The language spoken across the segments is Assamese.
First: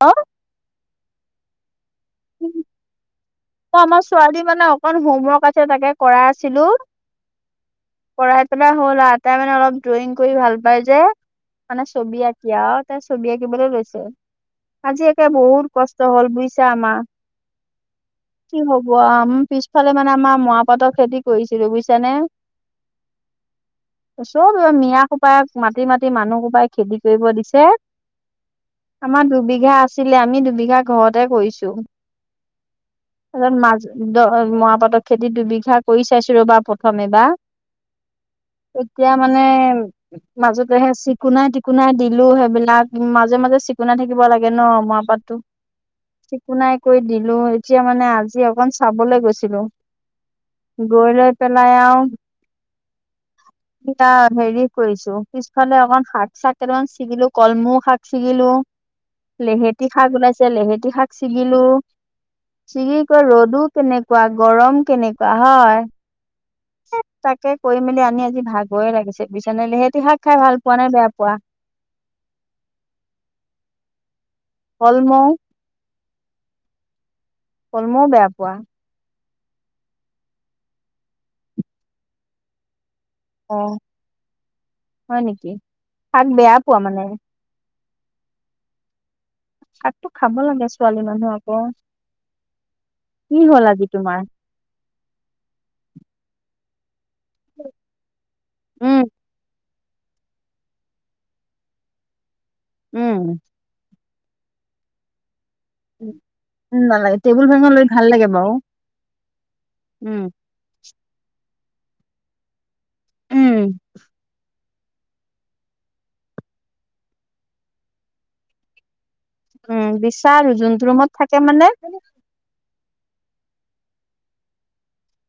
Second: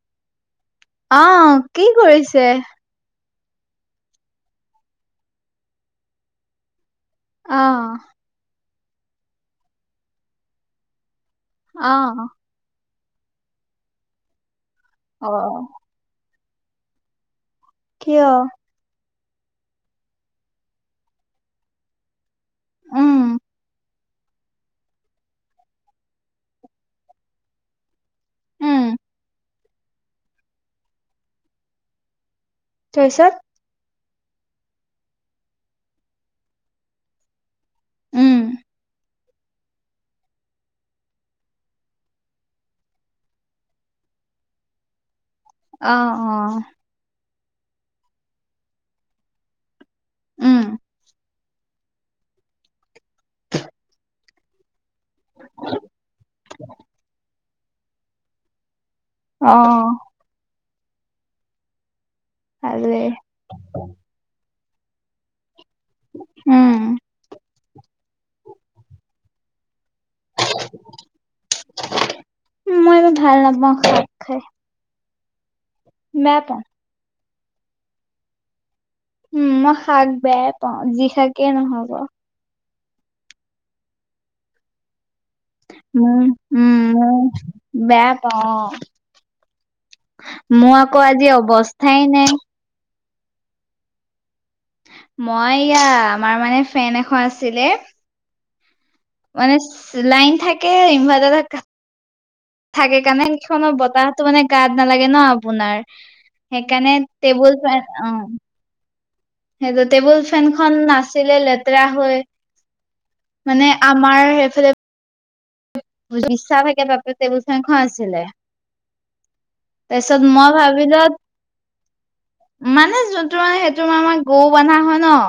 অ অহ কি কৰিছে? অ আমাৰ ছোৱালী মানে অকন হোমৱৰ্ক আছে তাকে কৰাই আছিলো। অ পঢ়াই পেলাই হ'ল আও তাই মানে অলপ ড্ৰয়িং কৰি ভাল পায় যে, মানে আহ ছবি আঁ এতিয়াও তাই ছবি আঁকিবলৈ লৈছে আজি একে অ বহুত কষ্ট হল বুজিছা আমা কিয়? কি হ'ব আৱ পিছফালে মানে আমা ময়া পাতৰ খেতি কৰিছিলো বুজিছানে উম চব এই মিয়া সোপাক মাতি মাতি মানুহসোপাই খেদি কৰিব দিছে। উম আমাৰ দুবিঘা আছিলে আমি দুবিঘা ঘৰতে কৰিছো। তাপিছত তাপাছত মা দ মৰা পাতৰ খেতি দুবিঘা কৰি চাইছো ৰ'বা প্ৰথম এবা উম এতিয়া মানে মাজতে সে চিকুনাই-টিকুনাই দিলো সেইবিলাক মাজে মাজে চিকুণাই থাকিব লাগে ন' ময়া পাতটো অ অ চিকুনাই কৰি দিলোঁ এতিয়া মানে আজি অকন চাবলৈ গৈছিলোঁ। উম গৈ লৈ পেলাই আৰৱ এতিয়া হেৰি কৰিছো পিছফালে অকমান শাক-চাক কেটামান ছিগিলো, কলমৌ শাক ছিগিলো। অ লেহেতি শাক গোনাইছে লেহেতি শাক ছিগিলো। ছিগি ভালেই কৰি ৰ'দো কেনেকুৱা, গৰম কেনেকুৱা হয়। উম তাকে কৰি মেলি আনি আজি ভাগৰে লাগিছে বিচনেলি লেহেতি শাক খাই ভাল পোৱা নে বেয়া পোৱা? মই এইবোৰ ভাল নাপাওঁ শাপ খাই। কলম নাই পোৱা। কলমও বেয়া পোৱা? উম, মই শাক বেয়াই পাওঁ যি শাকেই নহক আও অ', হয় নেকি উম শাক বেয়া পোৱা উম মানে? মই বেয়া পাওঁ অ শাকটো খাব লাগে মোৰ ছোৱালী আকৌ মানুহ আজি আকৌ অৱস্থাই নাই। কি হ'ল আজি তোমাৰ? মই ইয়া আমাৰ মানে ফেন এখন আছিলে উম মানে চিলাইন থাকে ইনভাৰ্টা পা কা থাকে কাৰণে উম সেইখন বতাহতো মানে গাত নালাগে ন' আপোনাৰ। উম সেইকাণে নালাগে টেবুল লৈ ফেন ভাল অ' লাগে বাৰু সেইটো টেবুল উম ফেনখন নাছিলে লেতেৰা হৈ উম মানে আমাৰ সেইফালে বিচা থাকে ন তাতে টেবুল ফেন খন আছিলে। উম, তাৰপিছত বিচাৰ মই যোনটো ভাবিলো ৰুমত থাকে মানে মানে যোনটো মানে সেইটো আমাৰ গৰু বন্ধা হয় ন'।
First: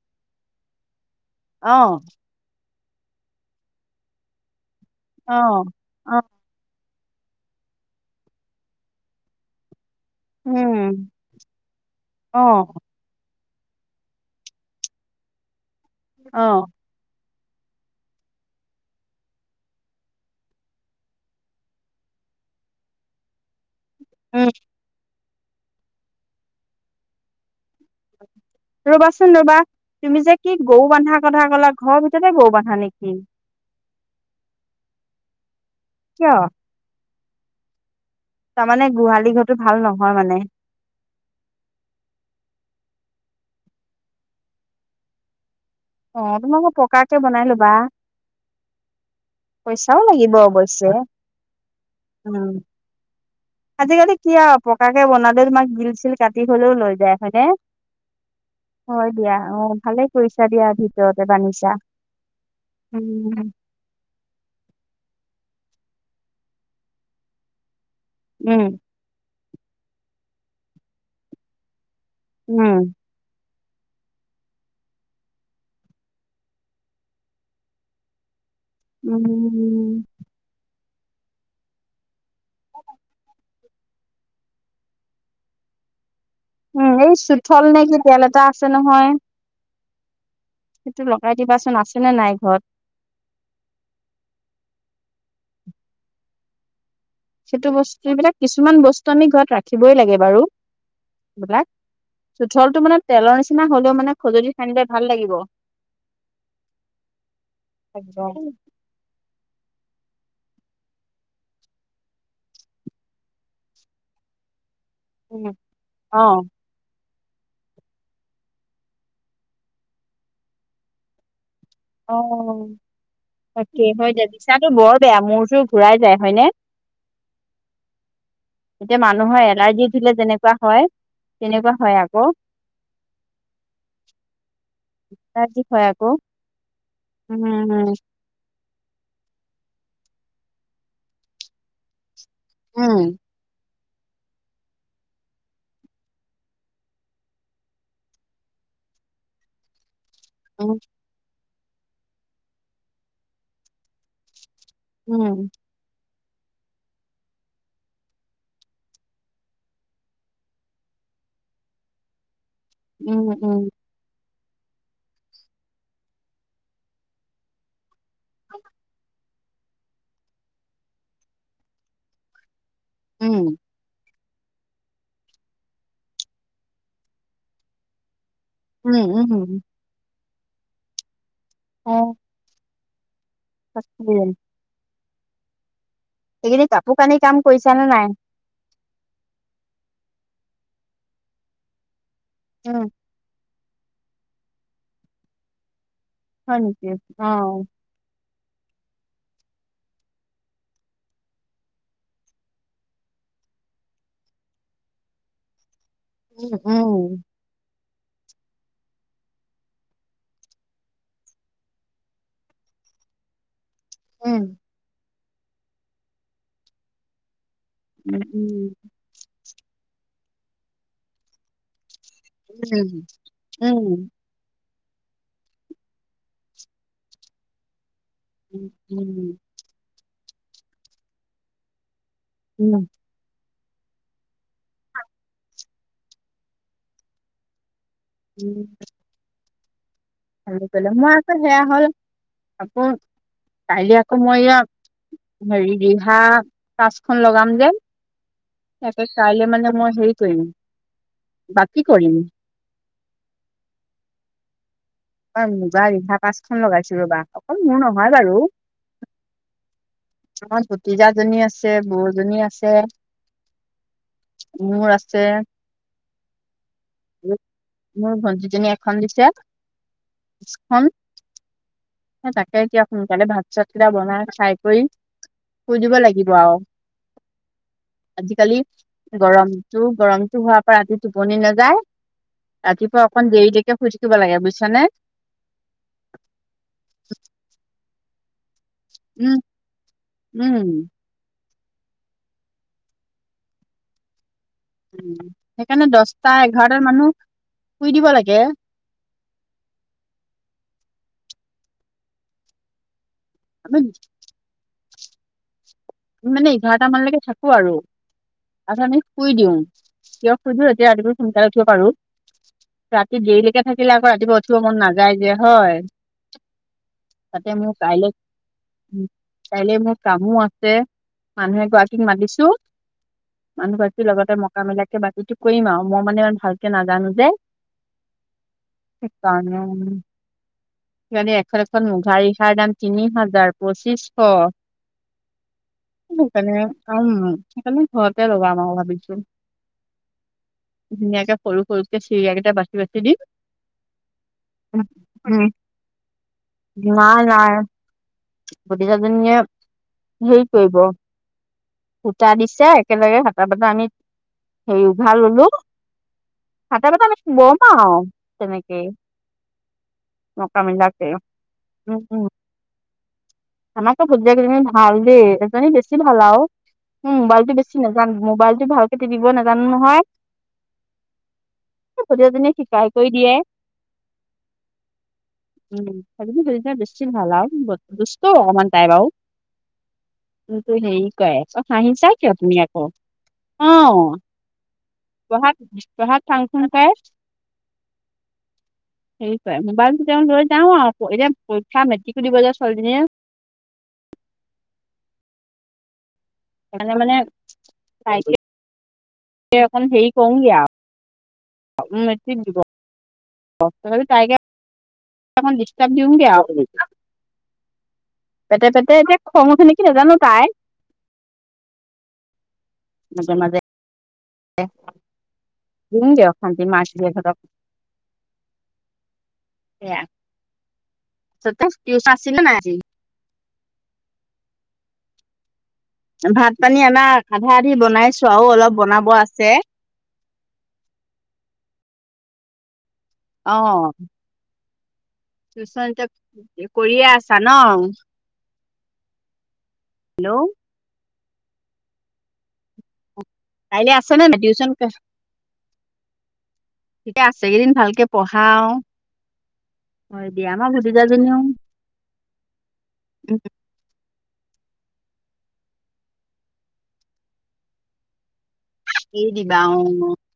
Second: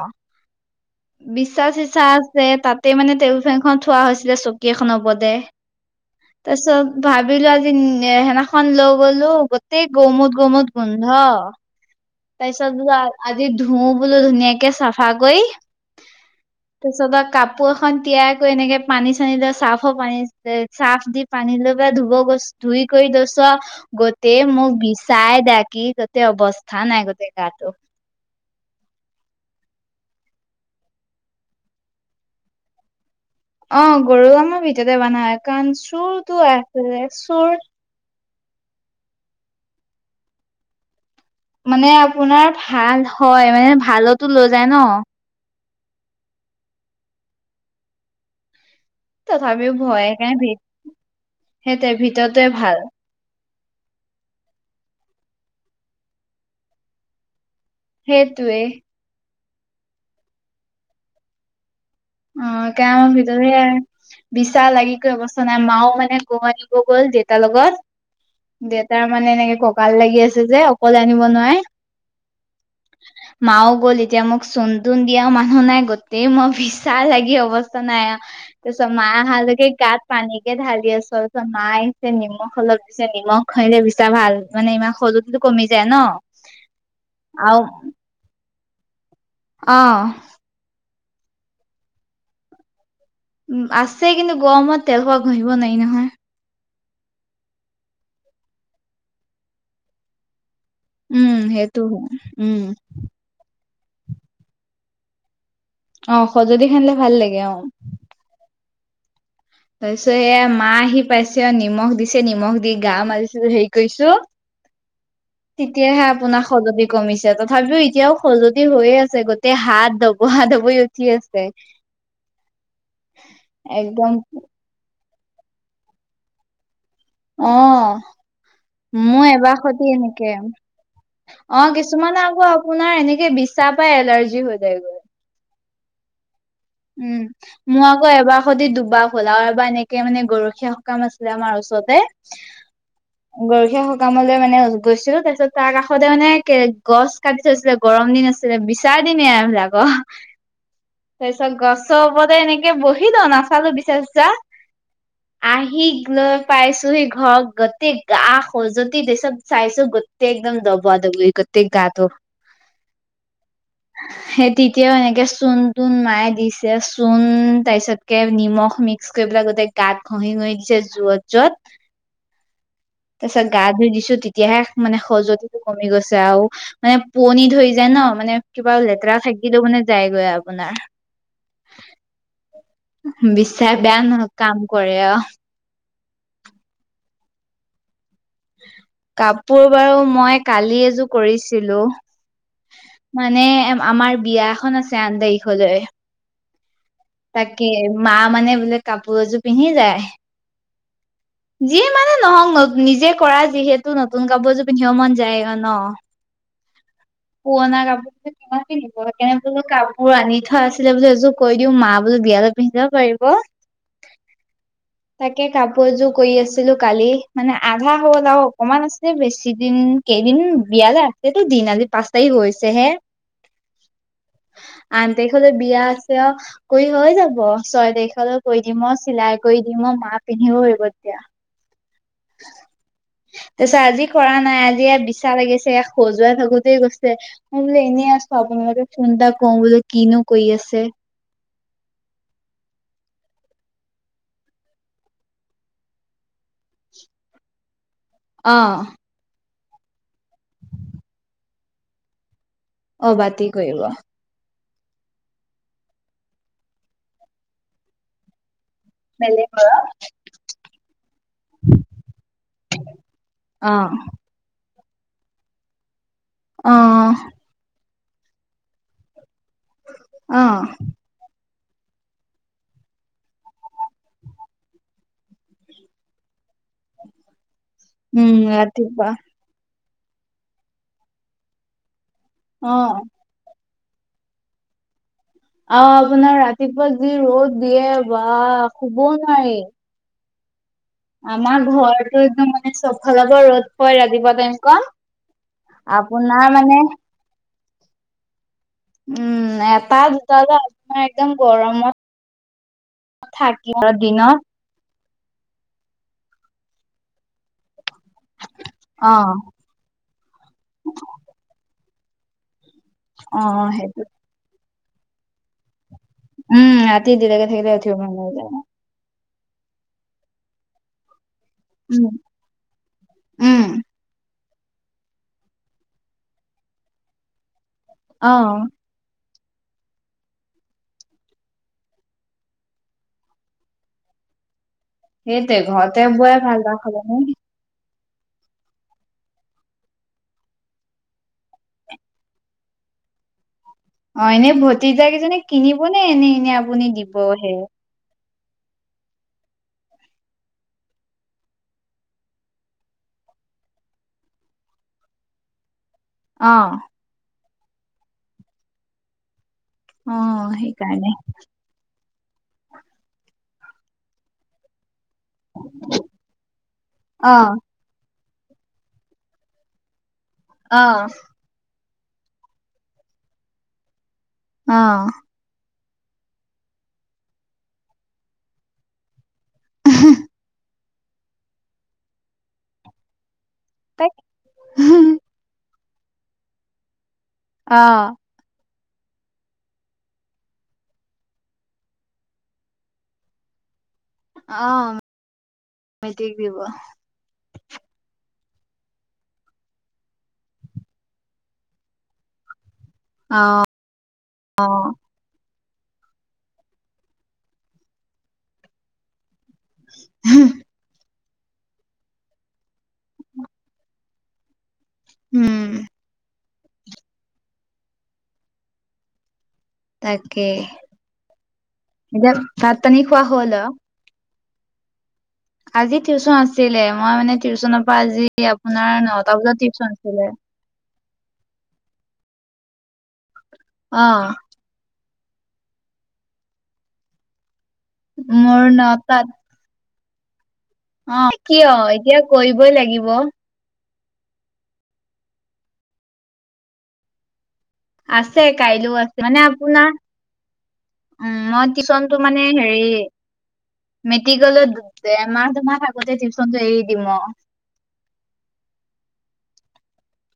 বিচা অ চিচা আছে তাতে মানে টেবুল ফেনখন থোৱা হৈছিলে চকী এখনৰ ওপৰতে। অ অ তাৰ পিছত ভাবিলো আজি সেনাখনন লৈ গলো গোতেই গৰুমুত উম গৰুমুত গোন্ধ। অ তাৰ পিছত বোলো আজি ধুও বোলো ধুনীয়াকে চাফা কৰি অহ। তাৰ পিছ পা কাপোৰ এখন তিয়াই কৰি এনেকে পানী চানী লৈ চাফৰ পানী চাফ দি পানী লৈ ধুব গছ ধুই কৰি গৈছোৱা গৈ এ উম মোক বিচাই দাকি গোটেই অৱস্থা নাই গোটেই গাটো। ৰ'বাচোন ৰ'বা তুমি যে কি গৰু বানধা কথা কলা ঘৰৰ ভিতৰতে গৰু বান্ধা নেকি? অ' গৰু আমাৰ ভিতৰতে বন্ধা হয় কাৰণ কিয় চোৰটো আছে চোৰ তাৰমানে গোহালি ঘৰটো ভাল নহয় মানে মানে আপোনাৰ ভাল হয় মানে ভালতো লৈ যায় ন অ 'তোমালোকে পকাকে বনাই লবা। তথাপিও পইচাই ভয় লাগিব সেইকাৰণে ভি অৱশ্যে, সেইটোৱে ভিতৰতে উম। ভাল আজিকালি কি আও পকাকে বনালেও তোমাক গীল চিল কাটি হ'লেও লৈ যায়, হয়নে? সেইেতোৱে হয় দিয়া অ' ভালে কৰিছা দিয়া ভিতৰতে বান্ধিছা অ কাৰণ উম ভিততে বিশচা লাগি গৈ অৱস্থা নাই মাও মানে কৌবাত শুব গ'ল দেউতাৰ উম লগত। তাৰ মানে এনেকে ককাল লাগি আছে যে অকলে আনিব নোৱাৰে। উম। মাও গ'ল এতিয়া মোক চোনতোন দিয়া মানুহ নাই গোতেই মই ফিছ চা লাগি অৱস্থা নাই তাৰপিচত মা অহালৈকে গাত উম পানী কে ঢালি আছোঁ মাই আহিছে নিমখ অলপ দিছে নিমখ খালে বিচা ভাল মানে ইমান খজটি সেইটো কমি যায় ন। উম এই আৰু চোঠল নে কি তেল এটা আছে নহয়। অ' সেইটো লগাই দিবাচোন আছে নে নাই ঘৰত। উম আছেই কিন্তু গৰমত তেলকুৱা ঘঁহিব নোৱাৰি নহয় সেইটো বস্তু এইবিলাক কিছুমান বস্তু আমি ঘৰত ৰাখিবই লাগে বাৰু উম বিলাক সেইটো হয় উম চোঠলটো মানে তেলৰ নিচিনা হলেও মানে খজুলি সানিলে ভাল লাগিব। অ' সজুটি সানিলে ভাল লাগে অ [unintelligible] তাৰ পিছত এয়া মা আহি পাইছে অ' নিমখ দিছে নিমখ দি গা মাৰিছে হেৰি কৰিছো উম তেতিয়াহে অ আপোনাৰ খজুতি কমিছে তথাপিও এতিয়াও খজুৱতি হৈয়ে আছে গোটেই হাত ধবহা ধবই উঠি আছে অ' তাকে একদম হয় দে বিছাটো বৰ বেয়া মূৰটো ঘূৰাই যায় হয়নে অ' এতিয়া মোৰ মানুহৰ এবাৰ এলাৰ্জি সতি উঠিলে এনেকে যেনেকুৱা হয় অ' তেনেকুৱা হয় কিছুমান আকৌ আপোনাৰ এনেকে বিছা পাই এলাৰ্জি হৈ যায় গৈ [unintelligible] উম মই আকৌ এবাৰ হৈতি দুবা হ'ল আৰু এবাৰ এনেকে মানে গৰখীয়া সকাম আছিলে আমাৰ ওচৰতে উম গৰখীয়া সকামলৈ মানে গৈছিলো তাৰ পিছত তাৰ কাষতে মানে গছ কাটি থৈছিলে গৰম দিন আছিলে বিচাৰ দিনয়ে হেই বিলাকৰ [unintelligible] তাৰপিছত গছৰ ওপতে এনেকে বহিলো নাচালো বিচা চিচা উম আহি লৈ পাইছোহি ঘৰ গোতেই গা খজতি এই চব চাইছো গোটেই একদম দবোৱা দবই তে গাতো উম উম সেই তেতিয়াও এনেকে চুন তুণ মায়ে দিছে চোণ তাৰপিচত একে নিমখ মিক্স কৰি পেলাই গোটেই গাত ঘঁহি ঘৰি দিছে যত যত তাৰপাছত গা ধুই দিছো তিতে তেতিয়াহে মানে সজতিটো কমি গৈছে আৰু মানে পোৱনি ধৰি যায় ন মানে কিবা উম লেতেৰা উম উম থাকিলে মানে যায়গৈ আপোনাৰ অ বিশচাৰ বেয়া সঁচাকে ন কাম কৰে অ সেইখিনি কাপোৰ কানি কাম কৰিছা নে নাই কাপোৰ বাৰু মই কালি এযোৰ কৰিছিলো উম মানে আমাৰ বিয়া এখন আছে আন তাৰিখলৈ হয় নেকি অ তাকে মা মানে বোলে কাপোৰ এযোৰ পিন্ধি যায় যিয়ে মানে নহওক নিজে কৰা যিহেতু নতুন কাপোৰ যোৰ পিন্ধিব মন যায় ন উম উম পুৰণা কাপোৰ কিমান পিন্ধিব কেনে বোলো কাপোৰ আনি থোৱা আছিলে বোলি এইযোৰ কৈ দিও মা বোলো বিয়ালৈ পিন্ধিব পাৰিব উম তাকে কাপোৰ এযোৰ কৰি আছিলো কালি, মানে আধা উম হল আৰু অকনমান আছে। যে বেছি দিন কেইদিন, বিয়ালে আছে টো দিন আজি পাঁচ। তাই গৈছেহে। উম আঠ তাৰিখলৈ বিয়া আছে, কৰি হৈ যাব ছয় তাৰিখলৈ। কৈ দিম অঁ, চিলাই উম কৰি দিম অঁ মা পিন্ধিবও আহিব তেতিয়া। উম। তাৰ পিছত আজি কৰা নাই, আজি বিচা লাগিছে খজুৱাই থাকোতেই গৈছে। ম বোলো এনেই আছো, উম আপোনালে ফোন এটা কৰো বোলো কি নো, মই আকৌ সেয়া হ'ল, আকৌ কালি আকৌ মই ইয়া হেৰি ৰিহা পাচখন লগাম গে, অ তাকে কাইলে মানে মই হেৰি কৰিম বাকী কৰিম, অ বাতি কৰিব, ই মুগা ৰিহা পাঁচখন লগাইছো, ৰ'বা অকল মোৰ নহয় বাৰু [unintelligible] মোৰ ভতিজাজনি আছে, বৌজনী আছে। অ মোৰ আছে, আহ, মোৰ ভণ্টিজনী এখন দিছে অ এখন তাকে এতিয়া সোনকালে ভাত চাত কেইটা বনাই চাই কৰি শুই দিব লাগিব আৰু, উম আজিকালি ৰাতিপুৱা গৰম, টো গৰমটো হোৱাৰ পৰা ৰাতি টোপনি নাযায়। অ ৰাতিপুৱা অকন দেৰি দেৰি শুই থাকিব লাগে বুজিছা নে, অ আপোনাৰ ৰাতিপুৱা যি ৰ'দ দিয়ে ৱা শুবও উম নোৱাৰি, উম, আমাৰ ঘৰটো একদম মানে চব ফালৰ পৰা ৰ'দ পৰে ৰাতিপুৱা টাইম কন সেইকাৰণে দহটা আপোনাৰ মানে এঘাৰটাত মানুহ শুই দিব লাগে। উম এটা দুটা যে আপোনাৰ একদম গৰমত, আমি থাকিব দিনত। মানে এঘাৰটা মানলৈকে থাকো আৰু তাৰ পৰা আমি অ শুই দিওঁ। কিয় সুধো এতিয়া ৰাতিপুৱ সোনকালে উঠিব পাৰো, ৰাতি অ দেৰিলৈকে থাকিলে সেইটো আকৌ ৰাতিপুৱা উঠি উঠিব মন নাযায় যে হয়। উম ৰাতি দেৰিকে তাতে মোৰ থাকিলে উথিব মন নাযায়। কাইলৈ মোৰ কামো আছে। মানুহ গৰাকীক উম মাতিছো উম মানুহ এগৰাকি, লগতে মকা মিলাকে বাকীটো কৰিম আৰু মই মানে ইমান ভালকে নাজানো যে, অ। সেইকাৰণেও, সেইকাৰণে এখন এখন মুগা‌ ৰিহাৰ দাম তিনি হাজাৰ পঁচিছশ। সেইয়াতে ঘৰতে বোৱাই সেইকাৰণে ভাল উম [unintelligible] সেইকাৰণে ঘৰতে লগাম আৰু ভাবিছো। ধুনীয়াকে সৰু সৰুকে চিৰিয়াকেইটা বাচি বাচি দিম। অ এনেই ভতিজা কেইজনিক উম কিনিব নে এনেই এনে আপুনি নাই দিবহে নাই ভতিজা জনীয়ে, হেৰিত কৰিব। সূতা দিছে, একেলগে হাটা বাটা আনি হেৰি উঘাৰ ললো। অ হাটা বাটা আমি বম আৰু তেনেকেই। অ নকা মিলাইছে? সেইকাৰণে উম উম। আমাৰটো ভতিজা কেইজনী ভাল দেই, এজনী বেছি ভাল আউ, মো অ মবাইলটো বেছি ছি নেজানো, মোবাইলটো ভালকে তিপিব নেজানো নহয়। অ'হ। এ ভতিজা জনীয়ে শিকাই-কয়ি দিয়ে। অ' উম, [unintelligible] দুষ্ট অকণমান তাই বাৰু। উম তো হেৰী কৰে- ত হাহিচ কিয় তুমি আকৌ? অঁ, তাক পঢ়াত- পঢ়াত ফাংফুং পাই। অ'। হেৰি কৰে মোবাইলতো তেওঁ লৈ যাও আউ এতিয়া পৰীক্ষা মেট্ৰিকো দিব যে ছোৱালী জনীয়ে। অ্ মেট্ৰিক দিব সেইকাৰণে মানে- তাই এতিয়া তে অকণ হেৰি কৰোংগে আঔ। মেট্ৰিক দিব। অ হেৰি তাইকে অ অকনমান দিস্তাৰ্ভ দিওঁগে আও। পেটে-পেটে এতিয়া খং উঠে নেকি নাজানো তাইৰ। মাজে-মাজে - এ উম দিওঁগে অশান্তি মাক-জীয়েক হতক। সেয়া। তাকে [unintelligible] টিউশন আছিলে নাই আজি? তেনেকোৱা হ'ল আ আজি টিউশন ভাত পানী আছিলে, মই আমাৰ মানে আধা আধি টিউশচনৰ পৰা বনাইছো আজি আৰু অলপ আপোনাৰ বনাব নটা আছে বজাত টিউশচন আছিলে। অ' টিউশন এতিয়া কৰিয়ে আছা ন? মোৰ নটাত হেল্লো অ কিয়? এতিয়া কৰিবই লাগিব। কাইলৈ আছে নে নাই টিউশন? এতিয়া আছে কেদিন ভাল আছে কাইলো আছে- মানে আপোনাৰ হয় দিয়া আমাৰ ভতিজাজনীও উম মোৰ টিউশনটো মানে হেৰি মেট্ৰিকলে ডেৰমাহ দুমাহ থাকোতে টিউশনটো এৰি দিম অ'। এৰি দিবা অঁ।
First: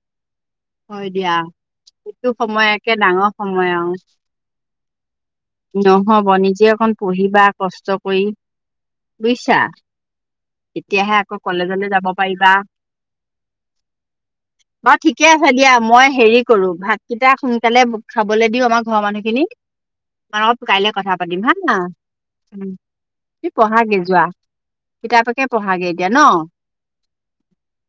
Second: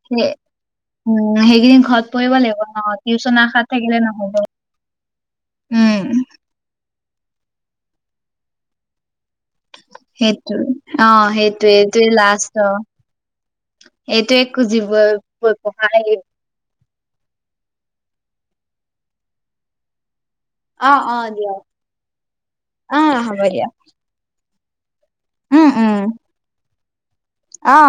সেই হয় দিয়া, উম, সেইকেইদিন ঘৰত এইটো পৰিব লাগিব সময় ন একে ডাঙৰ টিউচন আশাত সময় আউ। থাকিলে নহ'ব। উম, নহব নিজে অকণ পঢ়িবা কষ্ট কৰি, বুইছা? সেইটোৱে তেতিয়াহে অ', আকৌ সেইটোৱে কলেজলৈ যাব এইটোৱে পাৰিবা। লাষ্ট অ'। এইটোৱে খুজিব বা ঠিকে আছে দিয়া পঢ়া মই হেৰি কৰো, ভাতকেইটা সোনকালে খাবলে দিওঁ আমাৰ ঘৰৰ মানুহখিনিক। পা-অত কাইলে অ', কথা অ', পাতিম-হা? দিয়ক অ', হ'ব তুমি দিয়ক পঢ়াগে যোৱা। কিতাপকে উম, পঢ়াগে উম। এতিয়া ন? অ'